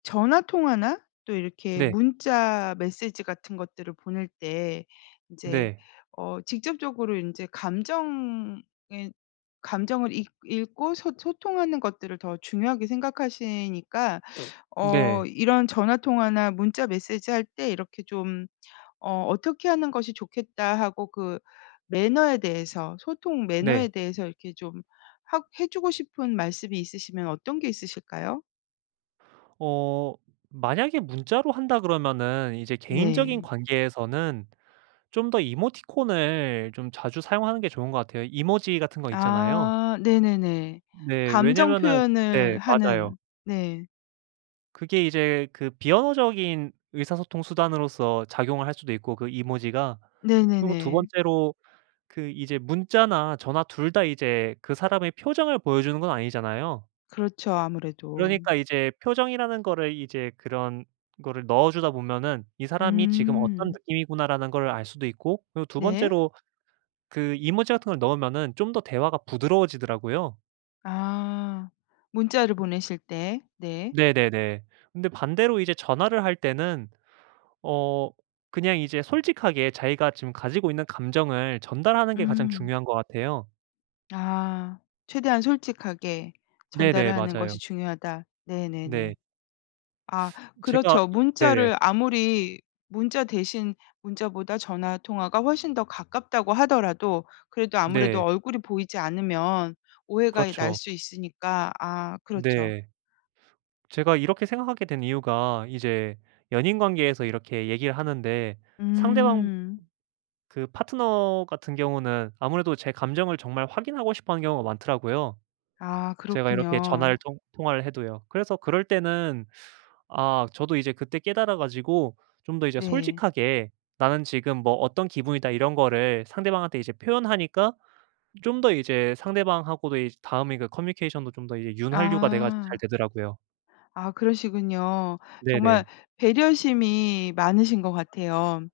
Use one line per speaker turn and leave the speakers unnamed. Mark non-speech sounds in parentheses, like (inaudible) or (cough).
전화 통화나 또 이렇게
네.
문자 메시지 같은 것들을 보낼 때 이제
네.
어 직접적으로 인제 감정에 감정을 읽 읽고 소 소통하는 것들을 더 중요하게 생각하시니까 (sucks teeth) 어
네.
이런 '전화 통화나 문자 메시지 할 때 이렇게 좀 어 어떻게 하는 것이 좋겠다' 하고 그 매너에 대해서, 소통
네.
매너에 대해서 이렇게 좀 하 해 주고 싶은 말씀이 있으시면 어떤 게 있으실까요?
어 만약에 문자로 한다 그러면은 이제 개인적인
네.
관계에서는 좀 더 이모티콘을 좀 자주 사용하는 게 좋은 것 같아요. 이모지 같은 거 있잖아요.
아 네네네.
네.
감정
왜냐하면은 네.
표현을
맞아요.
하는. 네.
그게 이제 그 비언어적인 의사소통 수단으로써 작용을 할 수도 있고 그 이모지가. 그리고 2
네네네.
번째로 그 이제 문자나 전화 2 다 이제 그 사람의 표정을 보여 주는 건 아니잖아요.
그렇죠. 아무래도.
그러니까 이제 표정이라는 거를 이제 그런 거를 넣어 주다 보면은 '이 사람이 지금 어떤
음.
느낌이구나.'라는 거를 알 수도 있고, 그리고 2
네.
번째로 그 이모지 같은 걸 넣으면은 좀 더 대화가 부드러워지더라고요.
아 문자를 보내실 때. 네.
네네네. 근데 반대로 이제 전화를 할 때는 어 그냥 이제 솔직하게 자기가 지금 가지고 있는 감정을 전달하는 게 가장
음.
중요한 것 같아요.
아 최대한 솔직하게 전달을
네네.
하는
맞아요.
것이 중요하다.
네.
네네네. 아
(sucks teeth) 제가
그렇죠.
이 네네.
문자를 아무리 문자 대신 문자보다 전화 통화가 훨씬 더 가깝다고 하더라도 그래도 아무래도
네.
얼굴이 보이지 않으면 오해가 이 날
그렇죠.
수 있으니까. 아 그렇죠.
네. 제가 이렇게 생각하게 된 이유가 이제 연인 관계에서 이렇게 얘기하는데 상대방
음.
그 파트너 같은 경우는 아무래도 제 감정을 정말 확인하고 싶어 하는 경우가 많더라고요.
아
제가 이렇게 전화를
그렇군요.
통 통화를 해도요. 그래서 그럴 때는 아 저도 이제 그때 깨달아 가지고 좀 더 이제
네.
솔직하게 "나는 지금 뭐 어떤 기분이다." 이런 거를 상대방한테 이제 표현하니까 좀 더 이제 상대방하고도 이제 다음에 이게 커뮤니케이션도 좀 더 이제 윤활유가 돼 가지고 잘
아.
되더라고요.
아 그러시군요. 정말
네네.
배려심이 많으신 것 같아요.